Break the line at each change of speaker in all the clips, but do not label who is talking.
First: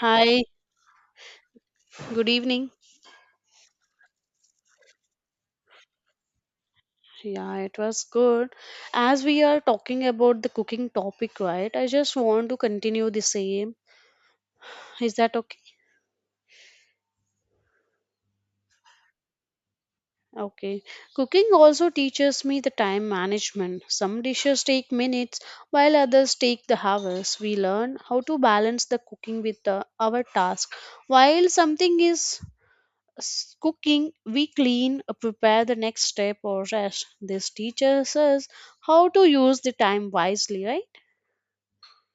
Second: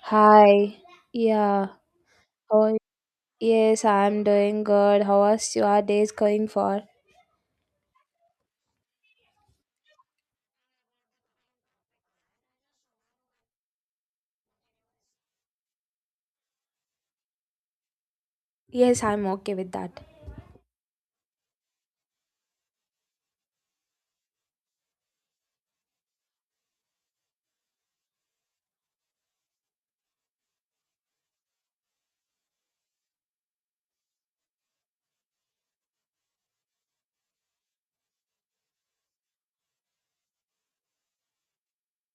Hi,
Hi. Yeah.
good evening.
Oh, yes, I'm doing good. How are your days going for?
Yeah, it was good. As we are talking about the cooking topic, right? I just want to continue the same. Is that okay?
Yes, I'm okay with that.
Okay. Cooking also teaches me the time management. Some dishes take minutes while others take the hours. We learn how to balance the cooking with the, our task. While something is cooking, we clean, prepare the next step or rest. This teaches us how to use the time wisely, right?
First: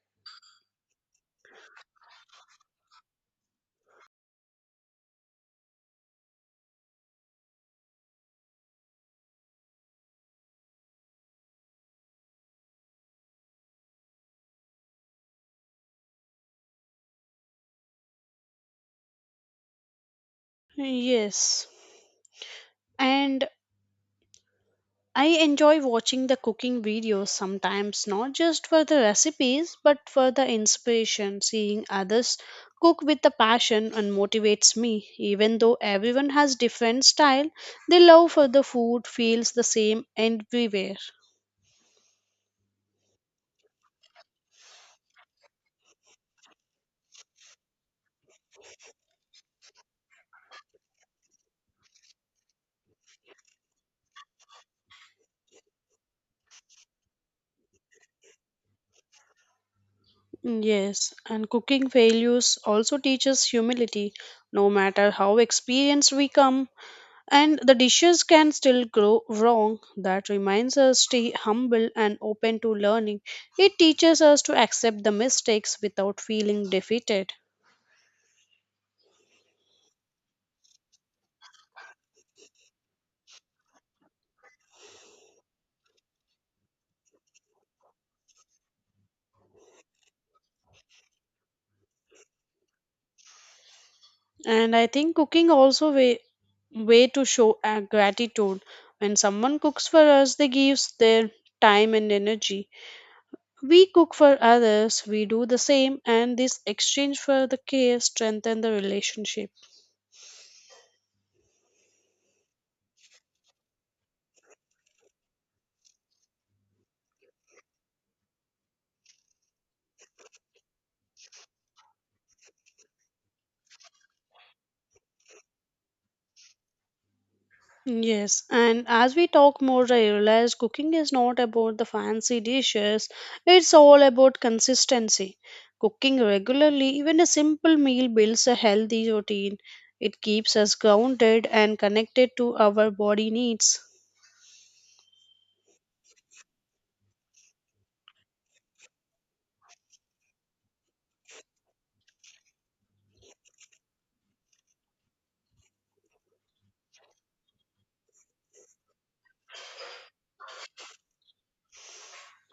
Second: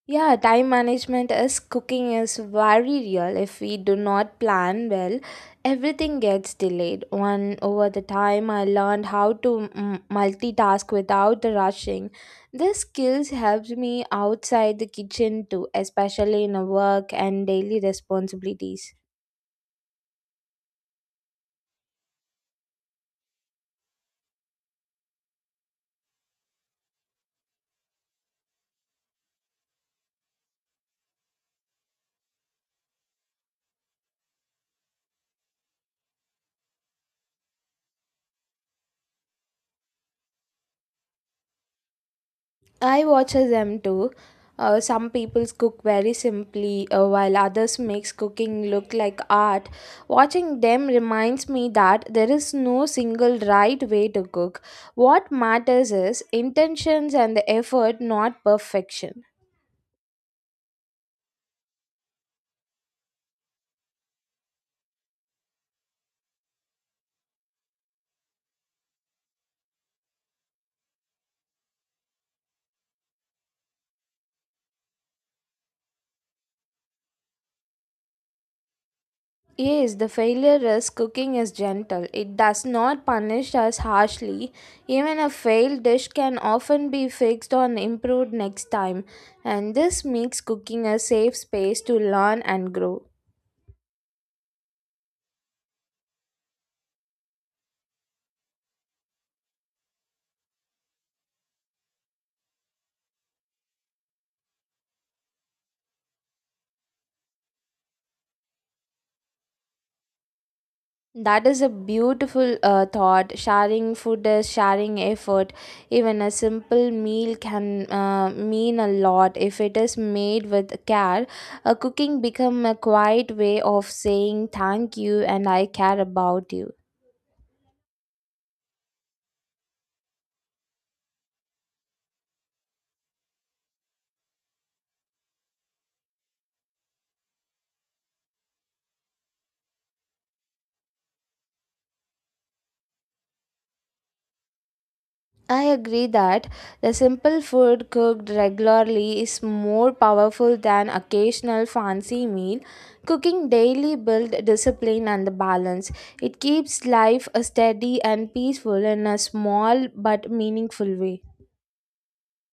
Yeah, time management is cooking is very real. If we do not plan well, everything gets delayed. One over the time, I learned how to multitask without rushing. This skills helps me outside the kitchen too, especially in a work and daily responsibilities.
Yes. And I enjoy watching the cooking videos sometimes, not just for the recipes, but for the inspiration. Seeing others cook with the passion and motivates me. Even though everyone has different style, the love for the food feels the same everywhere.
I watch them too. Some people cook very simply, while others makes cooking look like art. Watching them reminds me that there is no single right way to cook. What matters is intentions and the effort, not perfection.
Yes, and cooking failures also teaches humility. No matter how experienced we come, and the dishes can still go wrong. That reminds us stay humble and open to learning. It teaches us to accept the mistakes without feeling defeated.
Yes, the failure is cooking is gentle. It does not punish us harshly. Even a failed dish can often be fixed or improved next time, and this makes cooking a safe space to learn and grow.
And I think cooking also way to show our gratitude. When someone cooks for us, they gives their time and energy. We cook for others, we do the same, and this exchange for the care strengthen the relationship.
That is a beautiful thought. Sharing food is sharing effort. Even a simple meal can mean a lot if it is made with care. A cooking become a quiet way of saying thank you and I care about you.
Yes, and as we talk more, I realize cooking is not about the fancy dishes, it's all about consistency. Cooking regularly, even a simple meal, builds a healthy routine. It keeps us grounded and connected to our body needs.
I agree that the simple food cooked regularly is more powerful than occasional fancy meal. Cooking daily builds discipline and the balance. It keeps life steady and peaceful in a small but meaningful way.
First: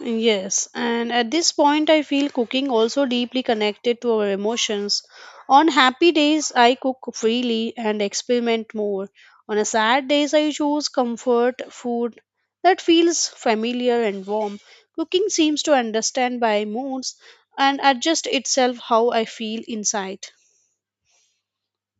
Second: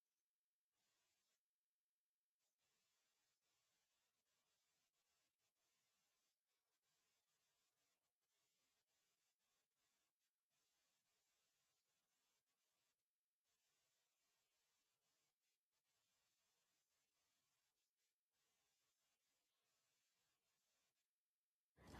Yes, and at this point, I feel cooking also deeply connected to our emotions. On happy days, I cook freely and experiment more. On a sad days, I choose comfort food that feels familiar and warm. Cooking seems to understand my moods and adjust itself how I feel inside.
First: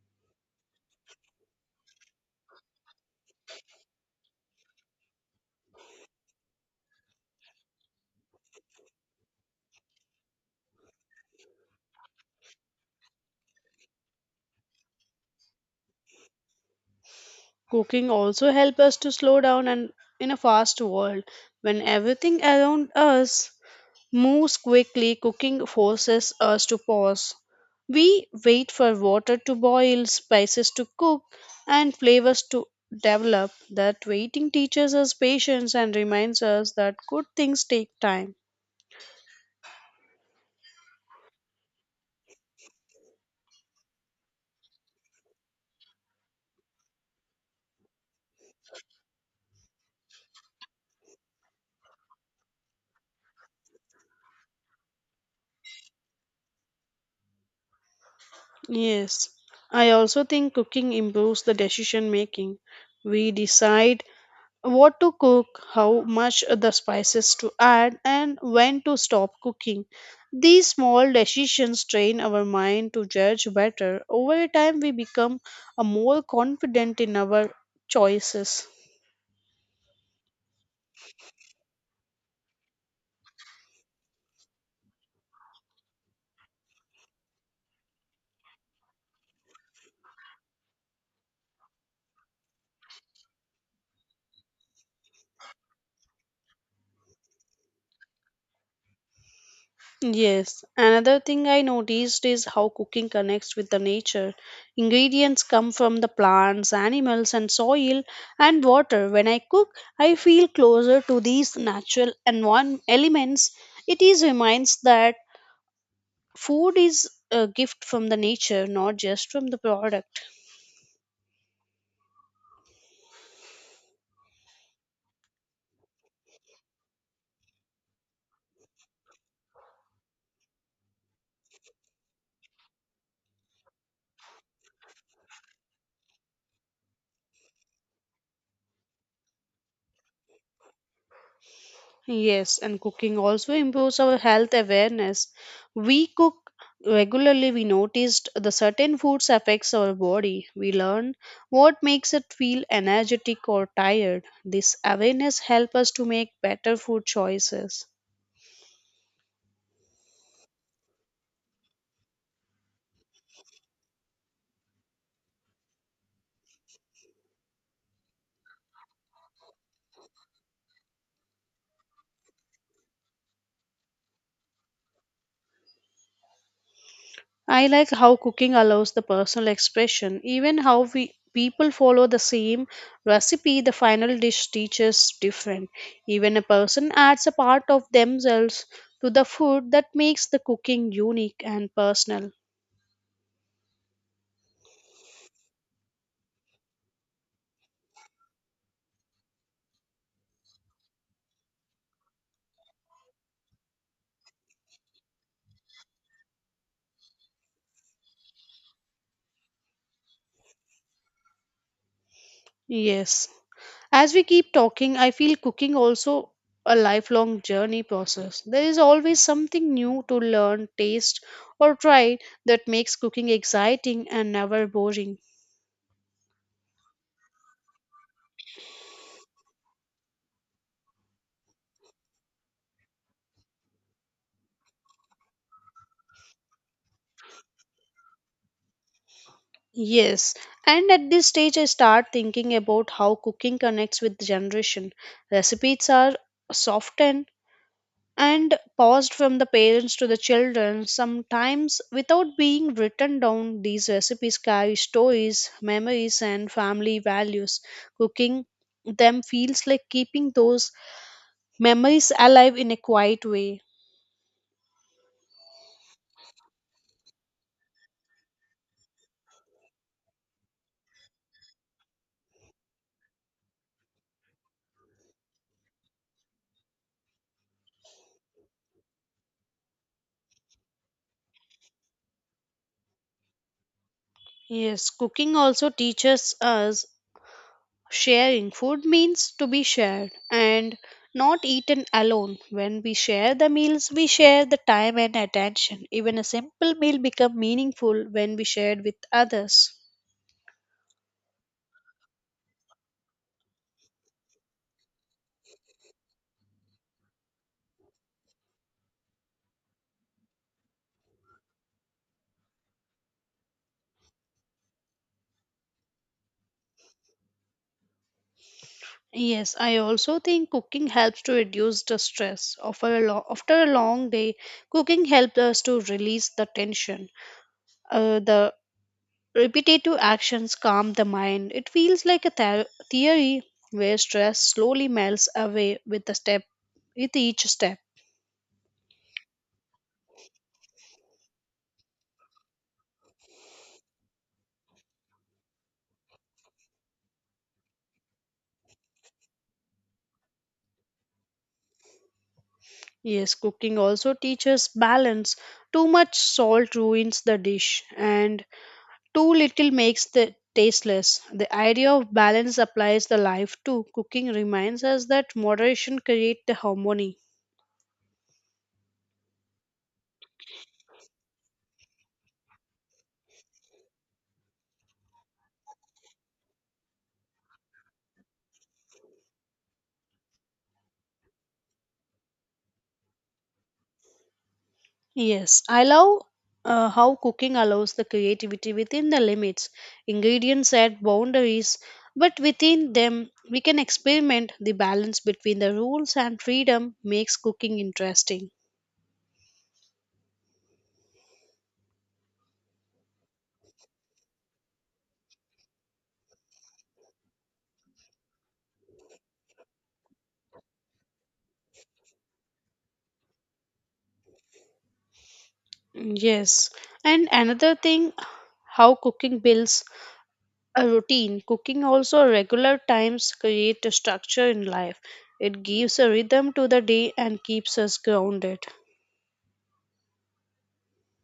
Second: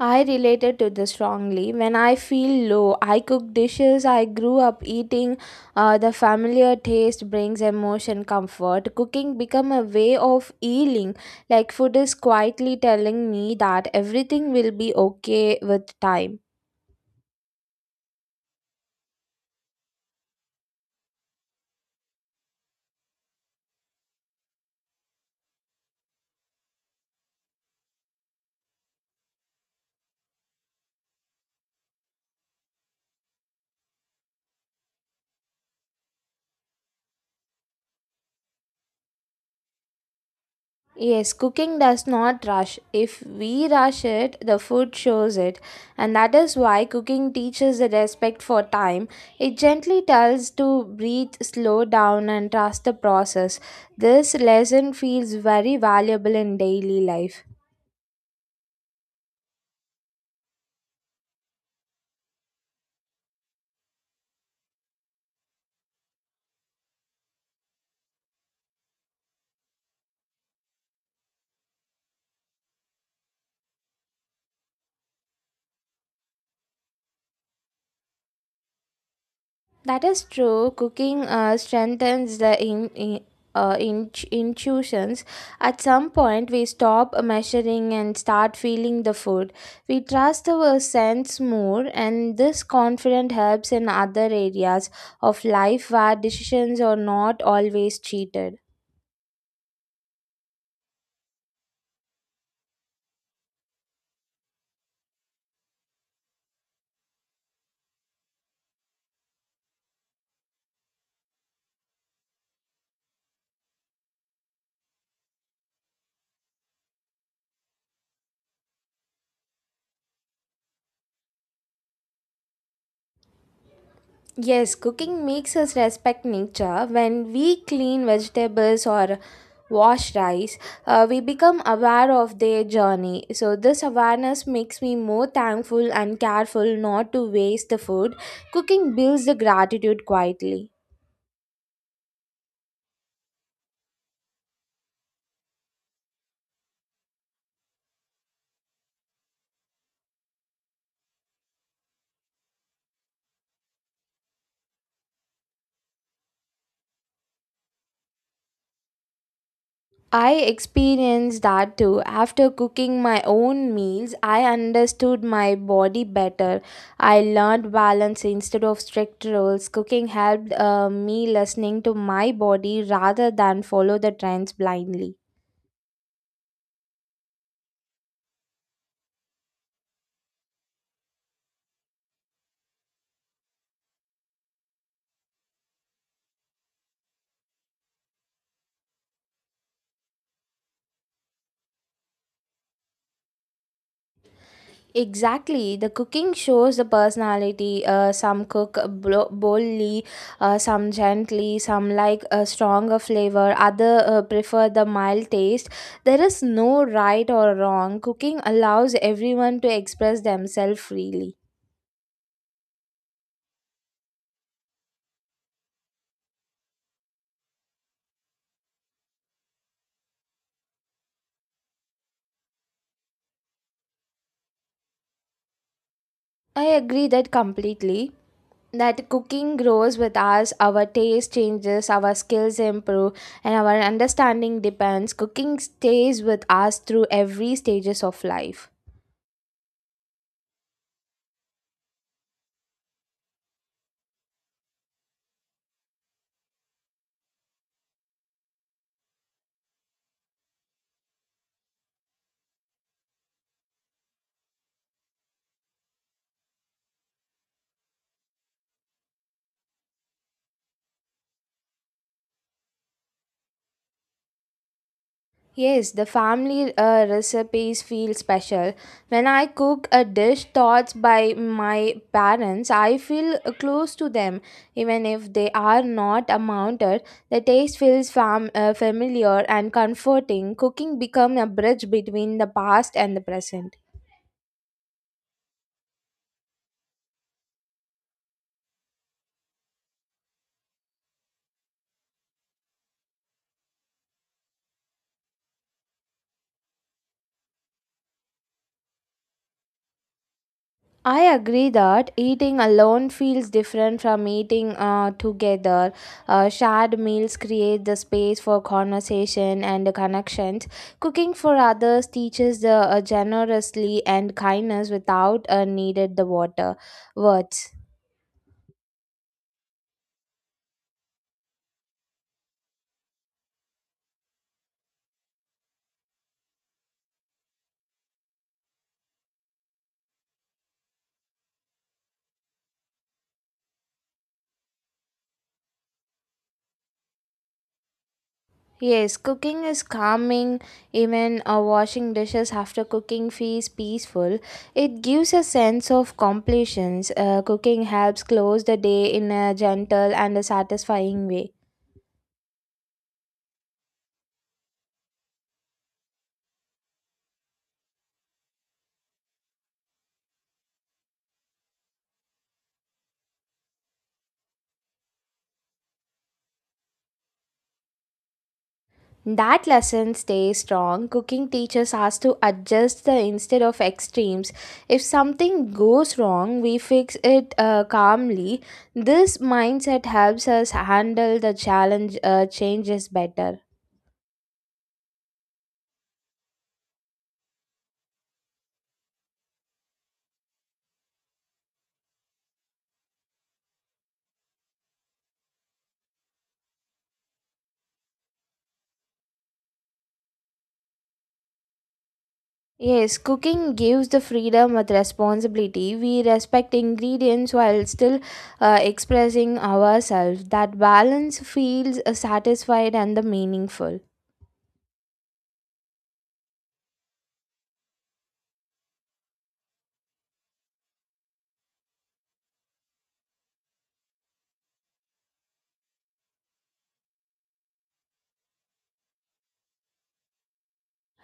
I related to this strongly. When I feel low, I cook dishes I grew up eating. The familiar taste brings emotion comfort. Cooking become a way of healing. Like food is quietly telling me that everything will be okay with time.
Cooking also helps us to slow down and in a fast world when everything around us moves quickly, cooking forces us to pause. We wait for water to boil, spices to cook, and flavors to develop. That waiting teaches us patience and reminds us that good things take time.
Yes, cooking does not rush. If we rush it, the food shows it. And that is why cooking teaches the respect for time. It gently tells to breathe, slow down, and trust the process. This lesson feels very valuable in daily life.
Yes, I also think cooking improves the decision making. We decide what to cook, how much the spices to add, and when to stop cooking. These small decisions train our mind to judge better. Over time, we become a more confident in our choices.
That is true. Cooking strengthens the intuitions. At some point, we stop measuring and start feeling the food. We trust our sense more, and this confidence helps in other areas of life where decisions are not always cheated.
Yes, another thing I noticed is how cooking connects with the nature. Ingredients come from the plants, animals, and soil and water. When I cook, I feel closer to these natural and one elements. It is reminds that food is a gift from the nature, not just from the product.
Yes, cooking makes us respect nature. When we clean vegetables or wash rice, we become aware of their journey. So, this awareness makes me more thankful and careful not to waste the food. Cooking builds the gratitude quietly.
Yes, and cooking also improves our health awareness. We cook regularly we noticed the certain foods affects our body we learn what makes it feel energetic or tired this awareness help us to make better food choices.
I experienced that too. After cooking my own meals, I understood my body better. I learned balance instead of strict rules. Cooking helped me listening to my body rather than follow the trends blindly.
I like how cooking allows the personal expression. Even how we people follow the same recipe, the final dish teaches different. Even a person adds a part of themselves to the food that makes the cooking unique and personal.
Exactly. The cooking shows the personality. Some cook boldly, some gently, some like a stronger flavor, other prefer the mild taste. There is no right or wrong. Cooking allows everyone to express themselves freely.
Yes. As we keep talking, I feel cooking also a lifelong journey process. There is always something new to learn, taste, or try that makes cooking exciting and never boring.
I agree that completely. That cooking grows with us, our taste changes, our skills improve, and our understanding depends. Cooking stays with us through every stages of life.
Yes, and at this stage, I start thinking about how cooking connects with generation. Recipes are softened and passed from the parents to the children, sometimes without being written down. These recipes carry stories, memories, and family values. Cooking them feels like keeping those memories alive in a quiet way.
Yes, the family recipes feel special. When I cook a dish taught by my parents, I feel close to them. Even if they are not amounted, the taste feels familiar and comforting. Cooking becomes a bridge between the past and the present.
Yes, cooking also teaches us sharing food means to be shared and not eaten alone. When we share the meals, we share the time and attention. Even a simple meal becomes meaningful when we share with others.
I agree that eating alone feels different from eating together. Shared meals create the space for conversation and connections. Cooking for others teaches the generously and kindness without needed the water words.
Yes, I also think cooking helps to reduce the stress. After a, after a long day, cooking helps us to release the tension. The repetitive actions calm the mind. It feels like a theory where stress slowly melts away with the step with each step.
Yes, cooking is calming. Even washing dishes after cooking feels peaceful. It gives a sense of completion. Cooking helps close the day in a gentle and a satisfying way.
Yes, cooking also teaches balance. Too much salt ruins the dish, and too little makes the tasteless. The idea of balance applies the life too. Cooking reminds us that moderation creates the harmony.
That lesson stays strong. Cooking teaches us to adjust the instead of extremes. If something goes wrong, we fix it calmly. This mindset helps us handle the challenge changes better.
Yes, I love how cooking allows the creativity within the limits. Ingredients set boundaries, but within them we can experiment. The balance between the rules and freedom makes cooking interesting.
Yes, cooking gives the freedom with responsibility. We respect ingredients while still expressing ourselves. That balance feels satisfied and the meaningful.
Yes, and another thing how cooking builds a routine. Cooking also regular times create a structure in life. It gives a rhythm to the day and keeps us grounded.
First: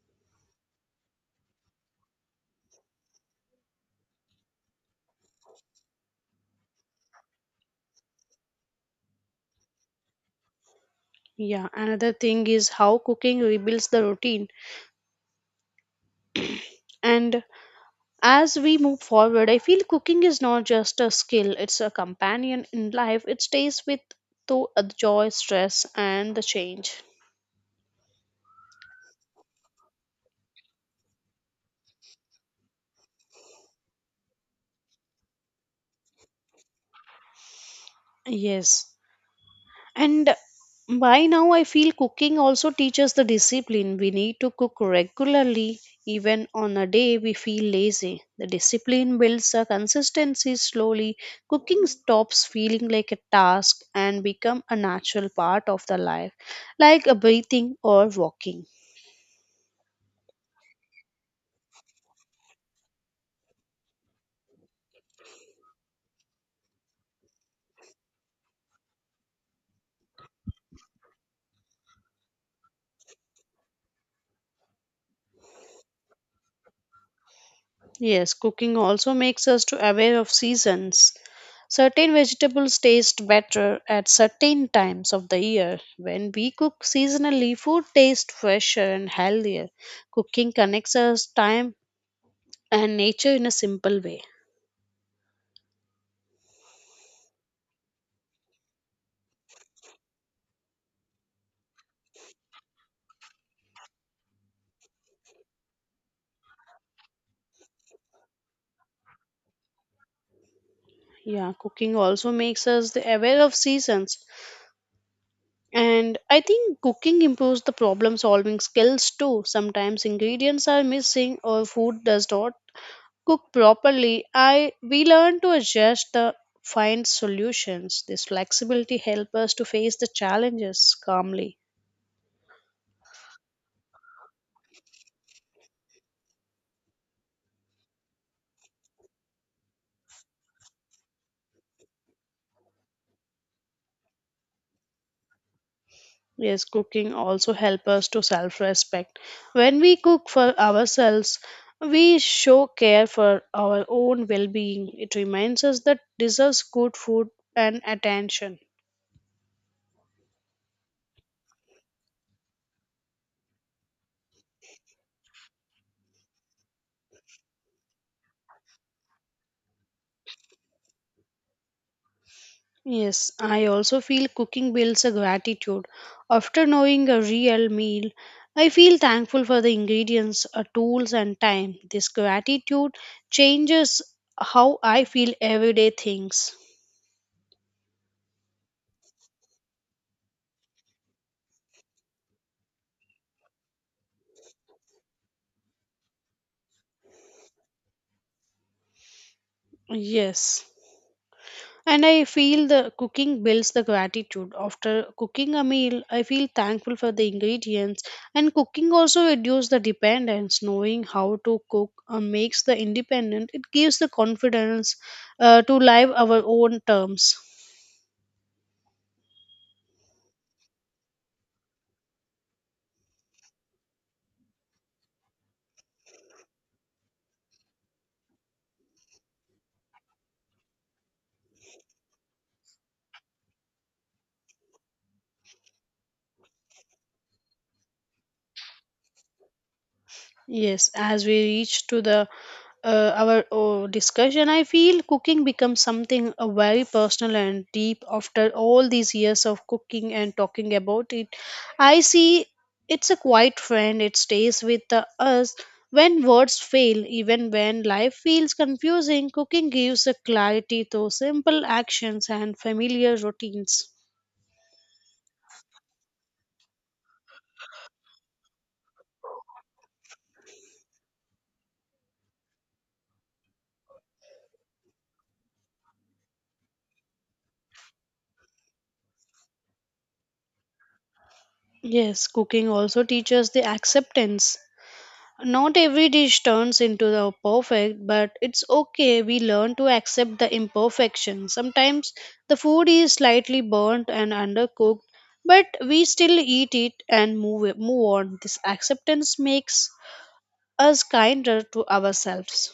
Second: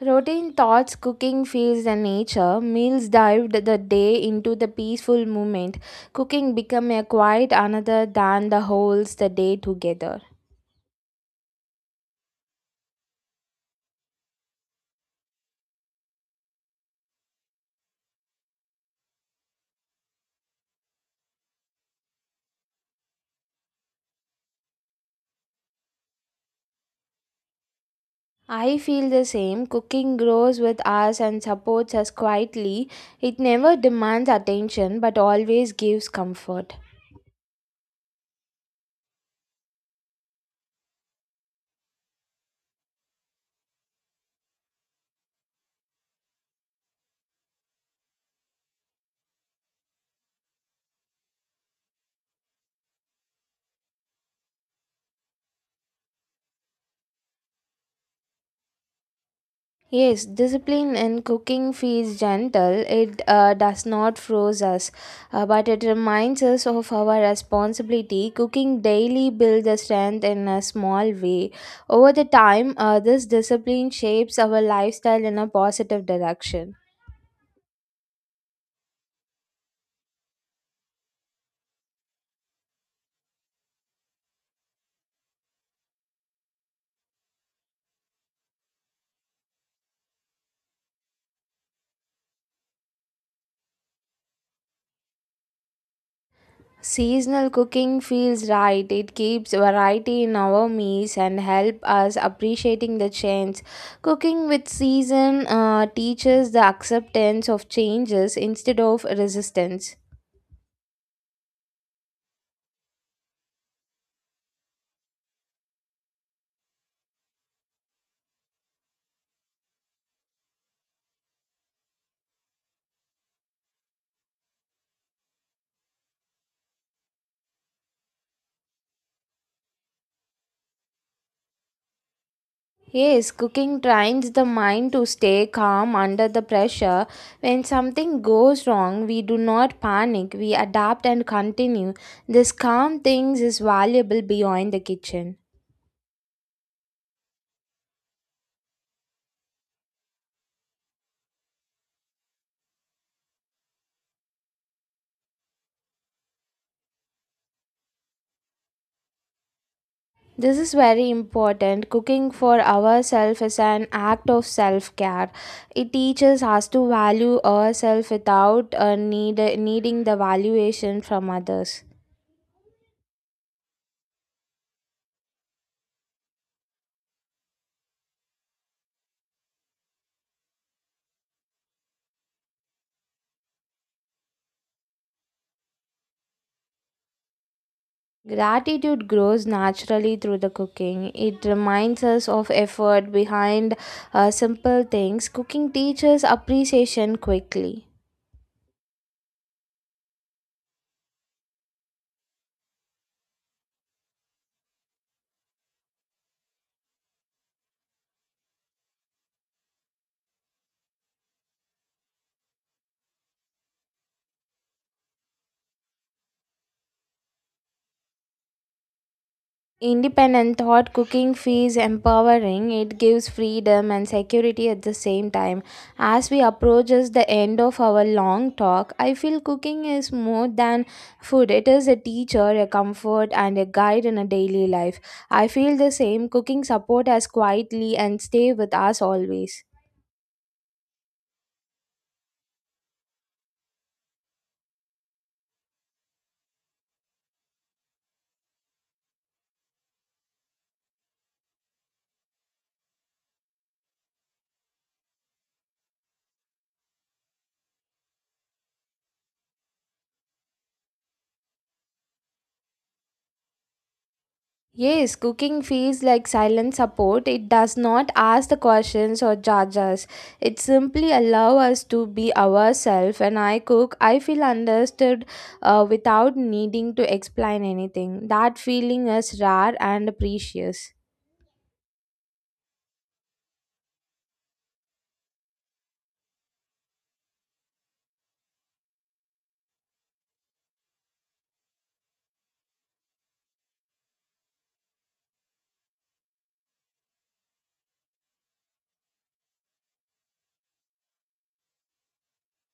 Routine thoughts, cooking feels the nature. Meals dived the day into the peaceful moment. Cooking became a quiet another than the holds the day together.
Yeah, another thing is how cooking rebuilds the routine. And as we move forward, I feel cooking is not just a skill, it's a companion in life. It stays with through the joy, stress, and the change.
I feel the same. Cooking grows with us and supports us quietly. It never demands attention but always gives comfort.
Yes, and by now, I feel cooking also teaches the discipline. We need to cook regularly, even on a day we feel lazy. The discipline builds a consistency slowly. Cooking stops feeling like a task and become a natural part of the life, like a breathing or walking.
Yes, discipline in cooking feels gentle. It does not freeze us, but it reminds us of our responsibility. Cooking daily builds the strength in a small way. Over the time, this discipline shapes our lifestyle in a positive direction.
Yes, cooking also makes us to aware of seasons. Certain vegetables taste better at certain times of the year. When we cook seasonally, food tastes fresher and healthier. Cooking connects us time and nature in a simple way.
Seasonal cooking feels right. It keeps variety in our meals and help us appreciating the change. Cooking with season teaches the acceptance of changes instead of resistance.
Yeah, cooking also makes us the aware of seasons. And I think cooking improves the problem solving skills too. Sometimes ingredients are missing or food does not cook properly, I we learn to adjust the find solutions. This flexibility helps us to face the challenges calmly.
Yes, cooking trains the mind to stay calm under the pressure. When something goes wrong, we do not panic. We adapt and continue. This calm things is valuable beyond the kitchen.
Yes, cooking also helps us to self-respect. When we cook for ourselves, we show care for our own well-being. It reminds us that deserves good food and attention.
This is very important. Cooking for ourselves is an act of self care. It teaches us to value ourselves without needing the valuation from others.
Yes, I also feel cooking builds a gratitude. After knowing a real meal, I feel thankful for the ingredients, tools, and time. This gratitude changes how I feel everyday things.
Gratitude grows naturally through the cooking. It reminds us of effort behind simple things. Cooking teaches appreciation quickly.
Yes. And I feel the cooking builds the gratitude. After cooking a meal, I feel thankful for the ingredients. And cooking also reduces the dependence. Knowing how to cook makes the independent. It gives the confidence to live our own terms.
Independent thought cooking feels empowering. It gives freedom and security at the same time. As we approaches the end of our long talk, I feel cooking is more than food. It is a teacher, a comfort, and a guide in a daily life. I feel the same. Cooking support us quietly and stay with us always.
Yes, as we reach to the our discussion, I feel cooking becomes something very personal and deep after all these years of cooking and talking about it. I see it's a quiet friend. It stays with us when words fail, even when life feels confusing. Cooking gives a clarity to simple actions and familiar routines.
Yes, cooking feels like silent support. It does not ask the questions or judge us. It simply allows us to be ourselves. When I cook, I feel understood without needing to explain anything. That feeling is rare and precious.
Yes, cooking also teaches the acceptance. Not every dish turns into the perfect, but it's okay. We learn to accept the imperfection. Sometimes the food is slightly burnt and undercooked, but we still eat it and move on. This acceptance makes us kinder to ourselves.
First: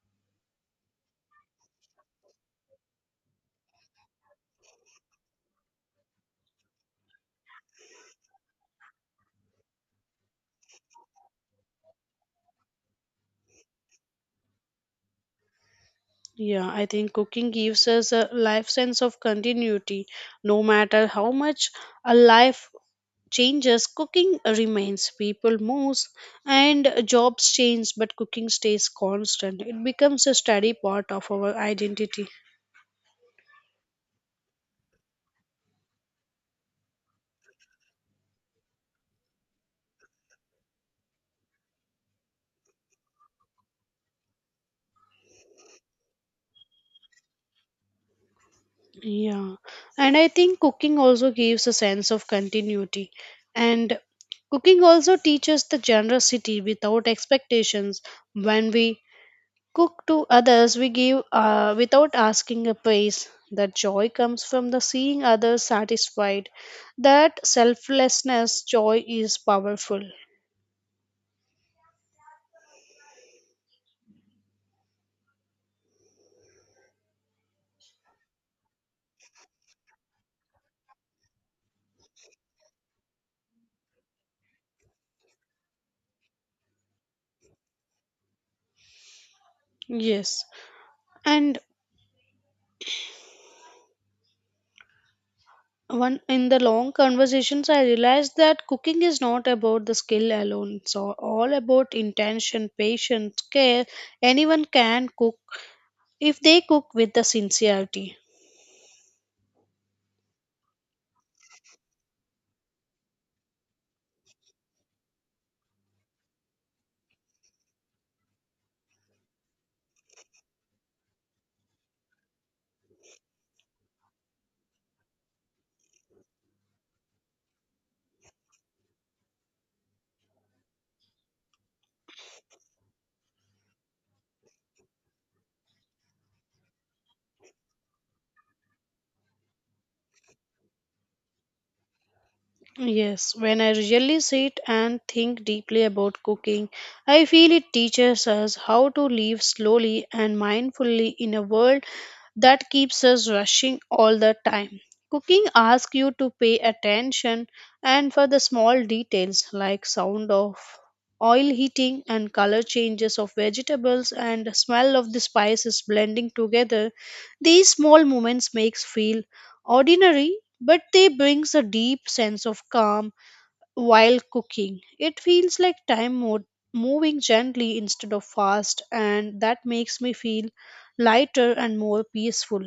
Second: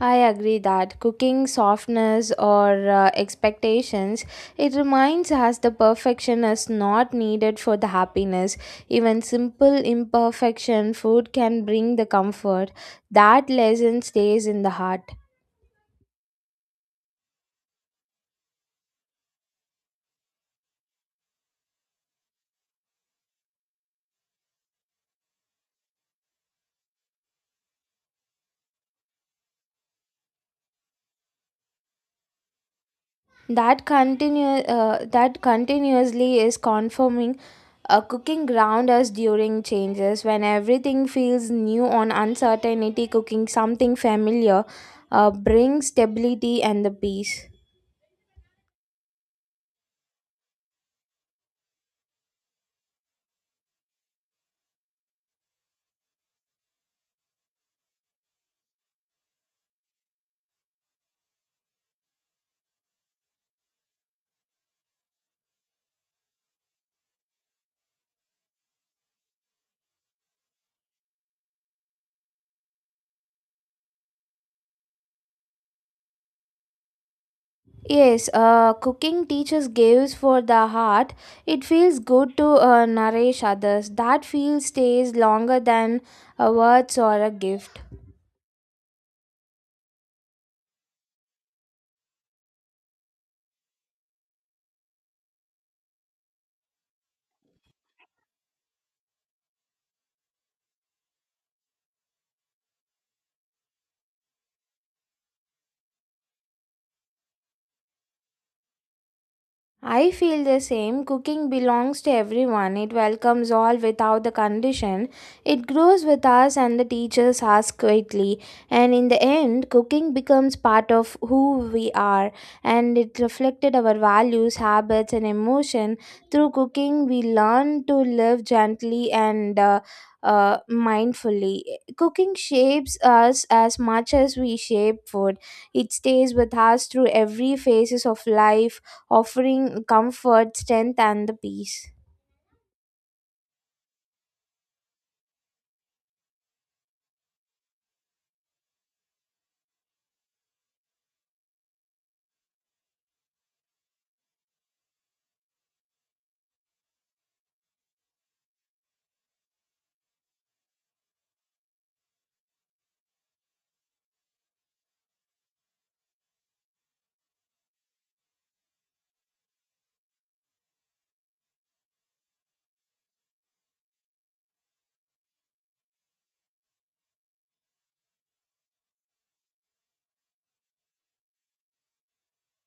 I agree that cooking softness or expectations. It reminds us the perfection is not needed for the happiness. Even simple imperfection food can bring the comfort. That lesson stays in the heart.
Yeah, I think cooking gives us a life sense of continuity. No matter how much a life changes, cooking remains. People moves and jobs change, but cooking stays constant. It becomes a steady part of our identity.
That continuously is confirming a cooking ground us during changes. When everything feels new on uncertainty cooking something familiar brings stability and the peace.
Yeah, and I think cooking also gives a sense of continuity. And cooking also teaches the generosity without expectations. When we cook to others, we give without asking a price. That joy comes from the seeing others satisfied. That selflessness joy is powerful.
Yes, cooking teaches gives for the heart. It feels good to nourish others. That feel stays longer than a words or a gift.
Yes. And one in the long conversations, I realized that cooking is not about the skill alone. It's all about intention, patience, care. Anyone can cook if they cook with the sincerity.
I feel the same. Cooking belongs to everyone. It welcomes all without the condition. It grows with us and the teachers us quietly. And in the end, cooking becomes part of who we are. And it reflected our values, habits, and emotion. Through cooking, we learn to live gently and mindfully. Cooking shapes us as much as we shape food. It stays with us through every phases of life offering comfort, strength, and the peace.
Yes, when I really sit and think deeply about cooking, I feel it teaches us how to live slowly and mindfully in a world that keeps us rushing all the time. Cooking asks you to pay attention and for the small details like sound of oil heating and color changes of vegetables and the smell of the spices blending together. These small moments makes feel ordinary, but they brings a deep sense of calm while cooking. It feels like time moving gently instead of fast, and that makes me feel lighter and more peaceful.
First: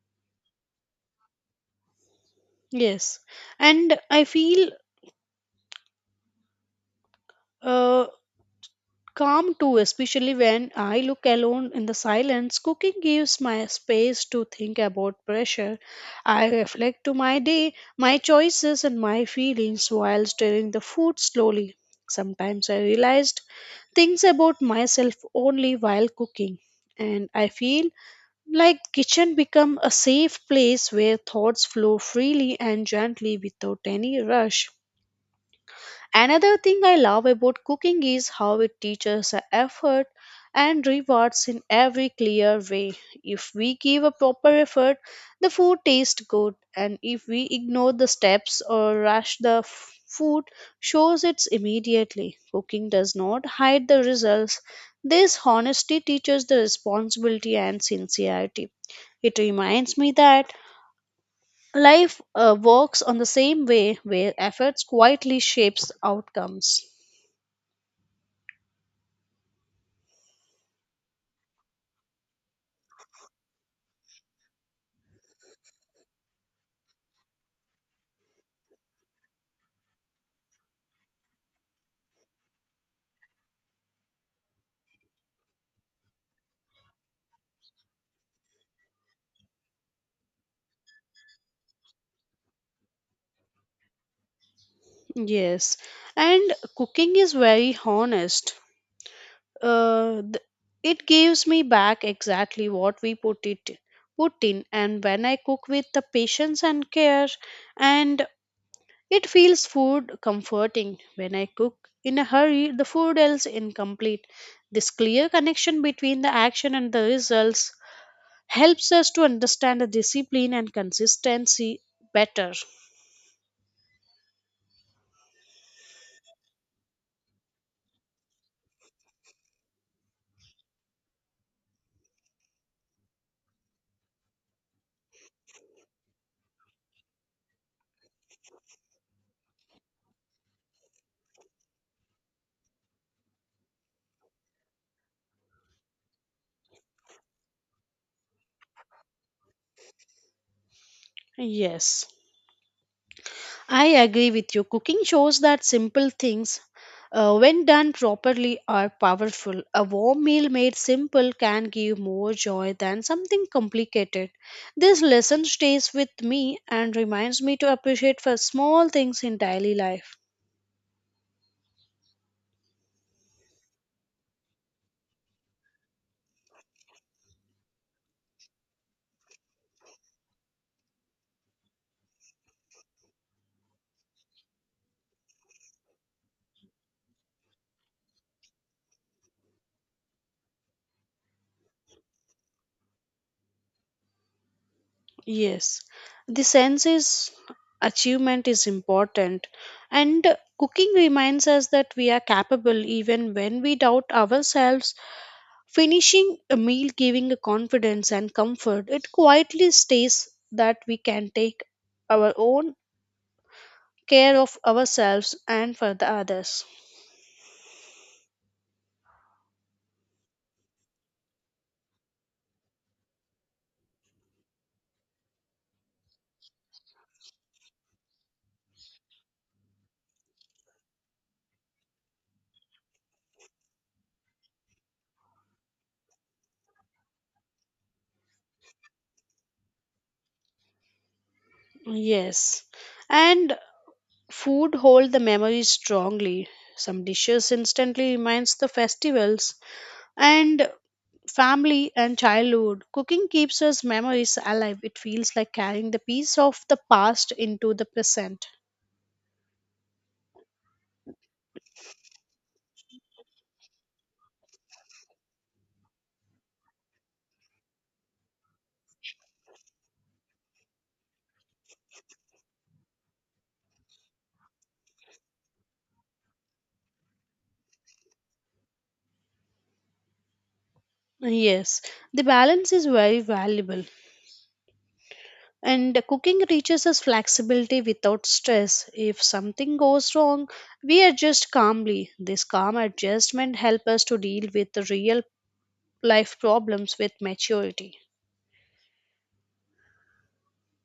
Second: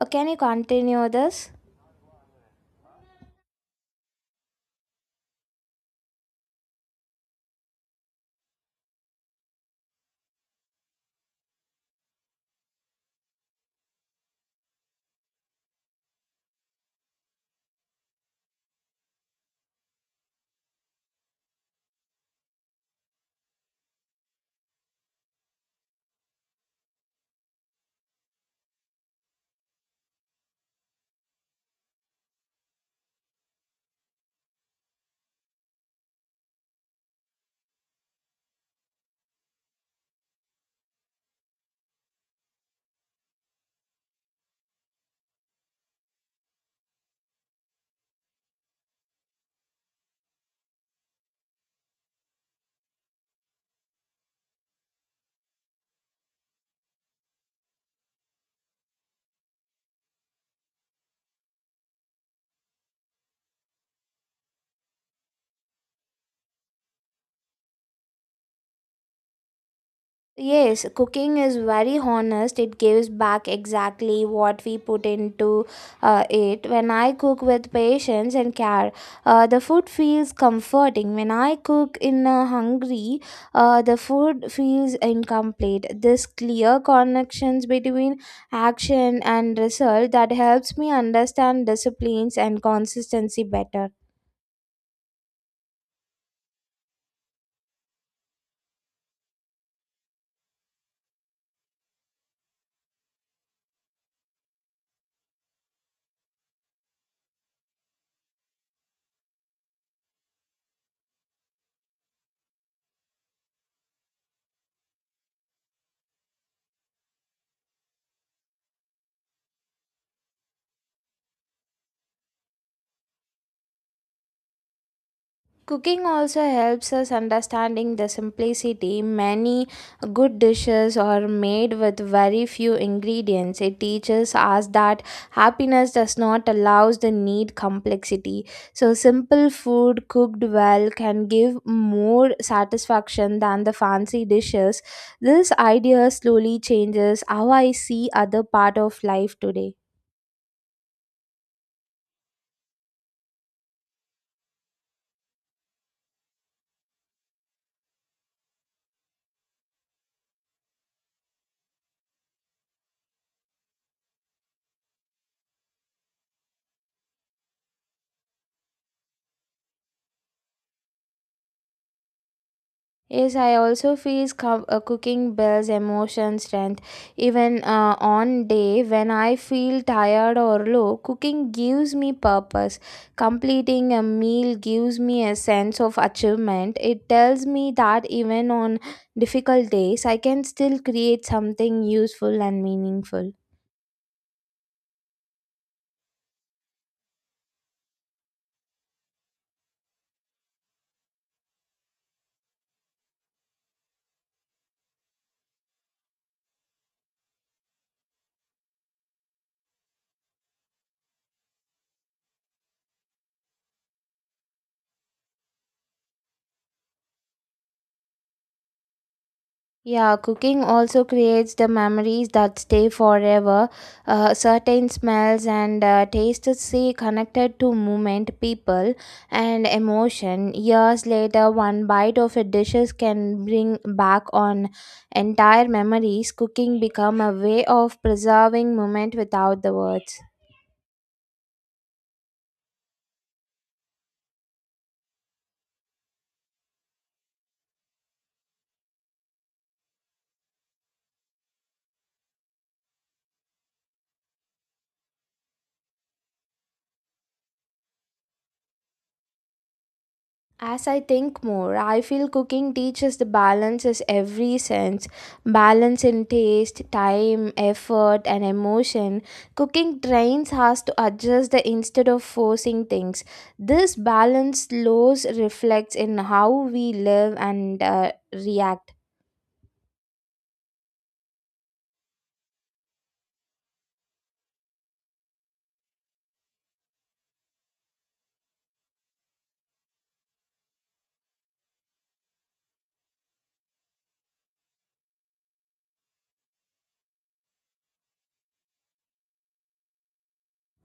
Can you continue this?
Yes, and I feel. Uh, Calm too, especially when I look alone in the silence. Cooking gives my space to think about pressure. I reflect to my day, my choices, and my feelings while stirring the food slowly. Sometimes I realized things about myself only while cooking, and I feel like kitchen become a safe place where thoughts flow freely and gently without any rush. Another thing I love about cooking is how it teaches a effort and rewards in every clear way. If we give a proper effort, the food tastes good, and if we ignore the steps or rush the food, shows it immediately. Cooking does not hide the results. This honesty teaches the responsibility and sincerity. It reminds me that life works on the same way where efforts quietly shapes outcomes.
Yes, cooking is very honest. It gives back exactly what we put into it. When I cook with patience and care, the food feels comforting. When I cook in a hungry, the food feels incomplete. This clear connections between action and result that helps me understand disciplines and consistency better.
Yes, and cooking is very honest. Uh, th- it gives me back exactly what we put it put in, and when I cook with the patience and care, and it feels food comforting. When I cook in a hurry, the food else incomplete. This clear connection between the action and the results helps us to understand the discipline and consistency better.
Cooking also helps us understanding the simplicity. Many good dishes are made with very few ingredients. It teaches us that happiness does not allows the need complexity. So simple food cooked well can give more satisfaction than the fancy dishes. This idea slowly changes how I see other part of life today.
Yes. I agree with you. Cooking shows that simple things, when done properly, are powerful. A warm meal made simple can give more joy than something complicated. This lesson stays with me and reminds me to appreciate for small things in daily life.
Yes, I also feel cooking builds emotion strength. Even on day when I feel tired or low, cooking gives me purpose. Completing a meal gives me a sense of achievement. It tells me that even on difficult days, I can still create something useful and meaningful.
Yes, the sense is achievement is important, and cooking reminds us that we are capable even when we doubt ourselves. Finishing a meal, giving a confidence and comfort, it quietly states that we can take our own care of ourselves and for the others.
Yeah, cooking also creates the memories that stay forever. Certain smells and tastes stay connected to movement, people, and emotion. Years later, one bite of a dishes can bring back on entire memories. Cooking become a way of preserving moment without the words.
Yes, and food hold the memories strongly. Some dishes instantly reminds the festivals, and family and childhood cooking keeps us memories alive. It feels like carrying the piece of the past into the present.
As I think more, I feel cooking teaches the balance in every sense, balance in taste, time, effort, and emotion. Cooking trains us to adjust the instead of forcing things. This balance slows reflects in how we live and react.
Yes, the balance is very valuable, and cooking teaches us flexibility without stress. If something goes wrong, we adjust calmly. This calm adjustment helps us to deal with the real life problems with maturity.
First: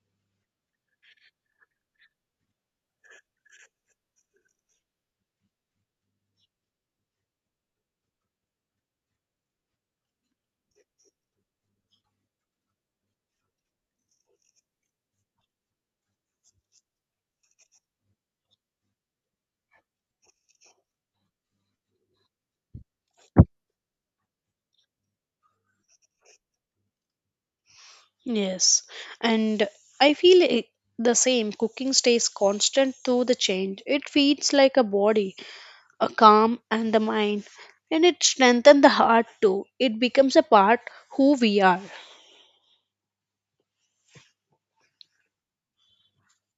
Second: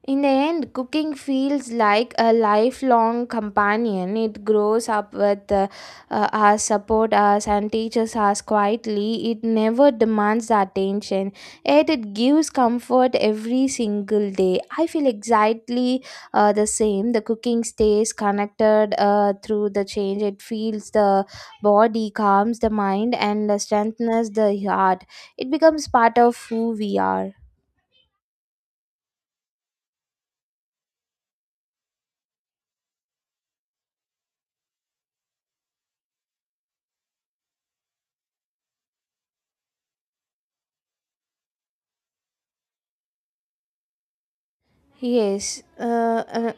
In the end, cooking feels like a lifelong companion. It grows up with us, supports us, and teaches us quietly. It never demands the attention, yet it gives comfort every single day. I feel exactly the same. The cooking stays connected through the change. It feels the body, calms the mind, and strengthens the heart. It becomes part of who we are.
Yes, and I feel the same. Cooking stays constant through the change. It feeds like a body, a calm and the mind, and it strengthens the heart too. It becomes a part who we are.
Yes, uh, uh,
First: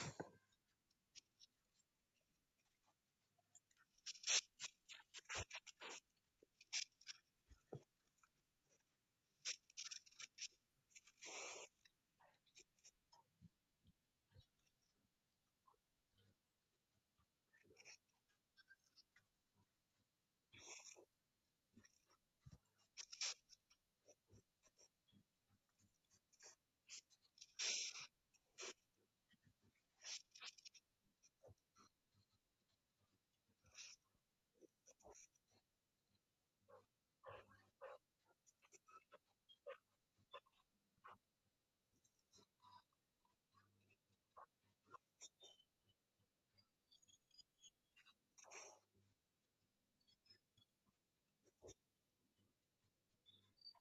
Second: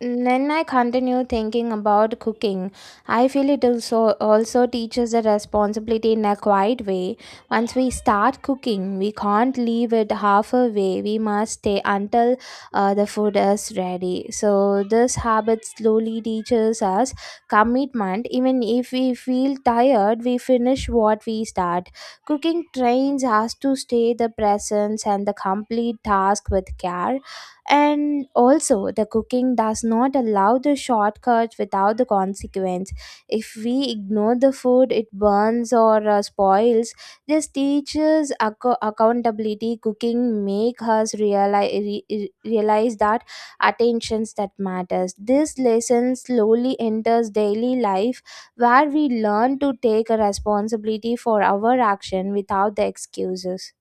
Then I continue thinking about cooking. I feel it also teaches the responsibility in a quiet way. Once we start cooking, we can't leave it half away. We must stay until the food is ready. So this habit slowly teaches us commitment. Even if we feel tired, we finish what we start. Cooking trains us to stay the presence and the complete task with care and also, the cooking does not allow the shortcuts without the consequence. If we ignore the food, it burns or spoils. This teaches accountability. Cooking make us realize realize that attentions that matters. This lesson slowly enters daily life, where we learn to take a responsibility for our action without the excuses.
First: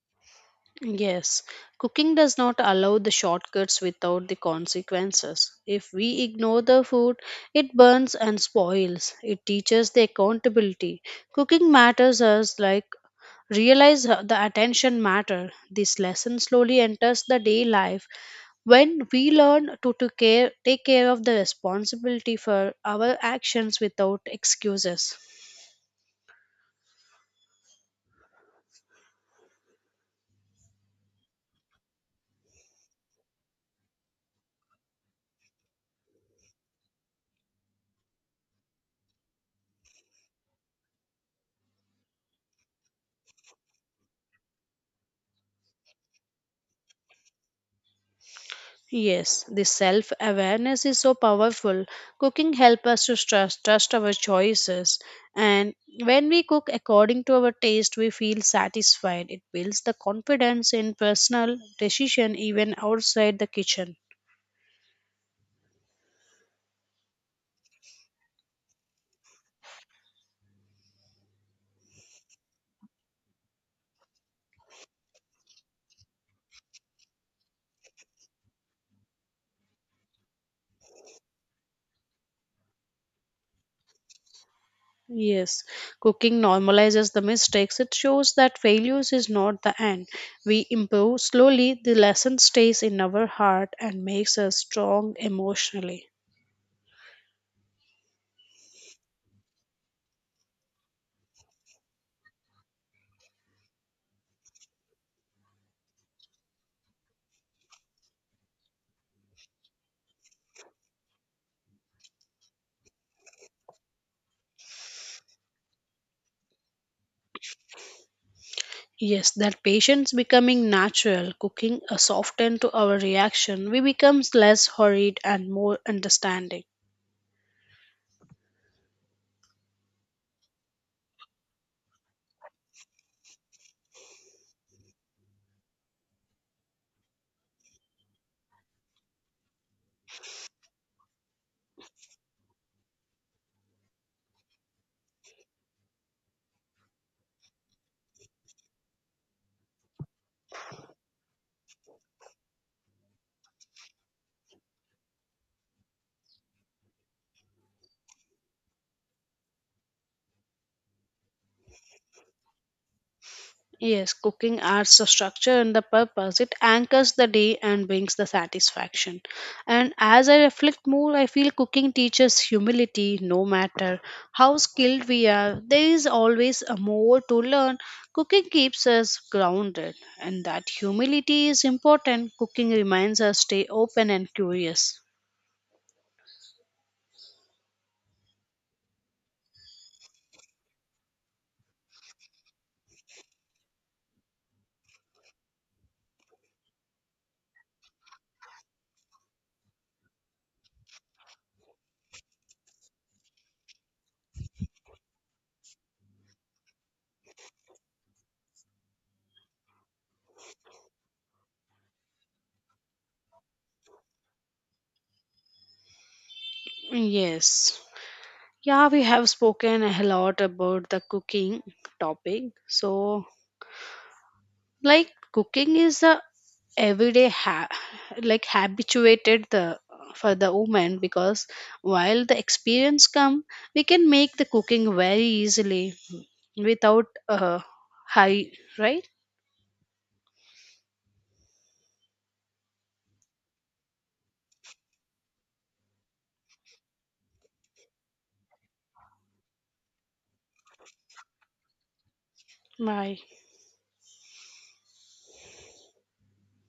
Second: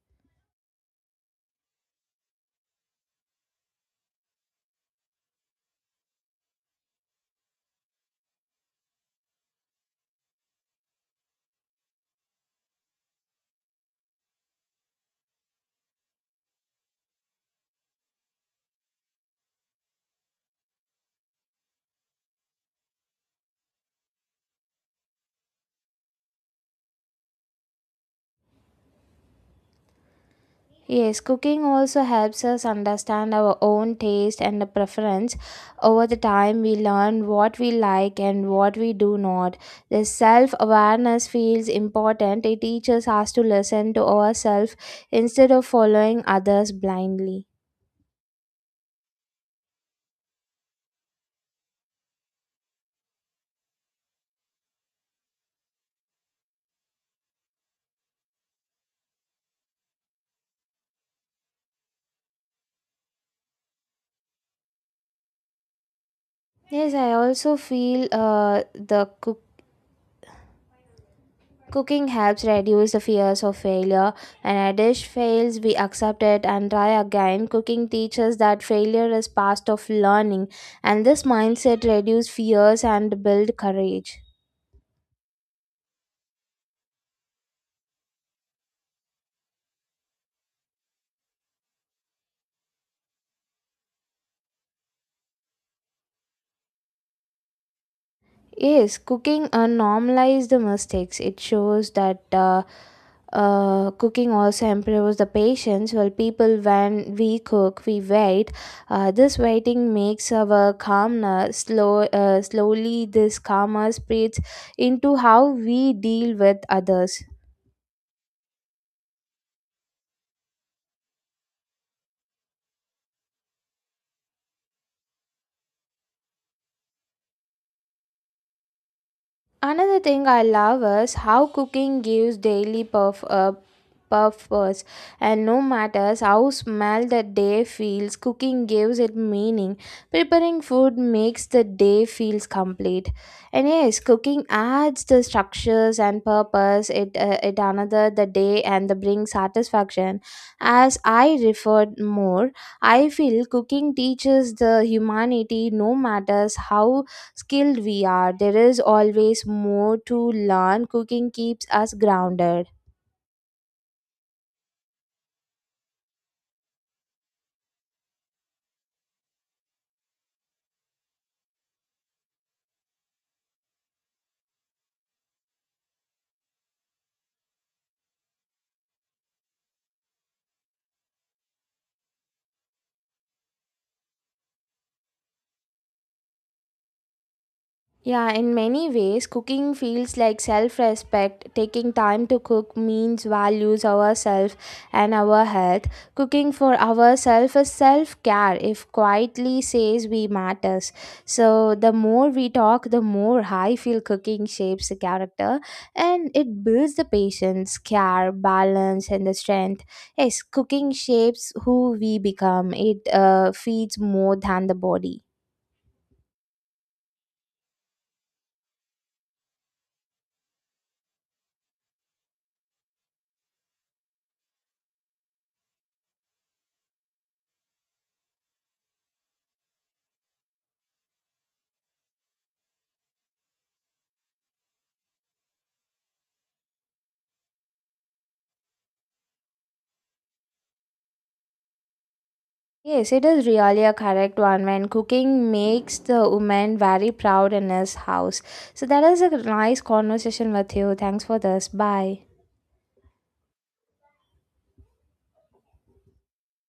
Yes, cooking does not allow the shortcuts without the consequences. If we ignore the food, it burns and spoils. It teaches the accountability. Cooking matters us like realize the attention matter. This lesson slowly enters the day life when we learn to, care, take care of the responsibility for our actions without excuses.
Yes, cooking also helps us understand our own taste and the preference. Over the time, we learn what we like and what we do not. This self awareness feels important. It teaches us to listen to ourselves instead of following others blindly.
Yes, the self awareness is so powerful. Cooking helps us to trust our choices, and when we cook according to our taste, we feel satisfied. It builds the confidence in personal decision, even outside the kitchen.
Yes, I also feel the cook Cooking helps reduce the fears of failure. When a dish fails, we accept it and try again. Cooking teaches that failure is part of learning, and this mindset reduces fears and build courage.
Yes, cooking normalizes the mistakes. It shows that failures is not the end. We improve slowly, the lesson stays in our heart and makes us strong emotionally.
Yes, cooking normalizes the mistakes. It shows that cooking also improves the patience. Well, people, when we cook, we wait. This waiting makes our calmness slow. Slowly, this calmness spreads into how we deal with others.
Yes, that patience becoming natural, cooking a soften to our reaction, we becomes less hurried and more understanding.
Another thing I love is how cooking gives daily puff purpose, and no matter how small the day feels, cooking gives it meaning. Preparing food makes the day feels complete, and yes, cooking adds the structures and purpose. It another the day and the brings satisfaction. As I referred more, I feel cooking teaches the humanity no matters how skilled we are. There is always more to learn. Cooking keeps us grounded.
Yes, cooking adds the structure and the purpose. It anchors the day and brings the satisfaction. And as I reflect more, I feel cooking teaches humility no matter how skilled we are. There is always a more to learn. Cooking keeps us grounded, and that humility is important. Cooking reminds us stay open and curious.
Yeah, in many ways, cooking feels like self respect. Taking time to cook means values ourselves and our health. Cooking for ourselves is self care, if quietly says we matters. So, the more we talk, the more I feel cooking shapes the character and it builds the patience, care, balance, and the strength. Yes, cooking shapes who we become, it feeds more than the body.
Yes. Yeah, we have spoken a lot about the cooking topic. So, like cooking is a everyday like habituated the for the woman because while the experience come we can make the cooking very easily without high, right?
Yes, it is really a correct one. When cooking makes the woman very proud in his house. So that is a nice conversation with you. Thanks for this. Bye.
My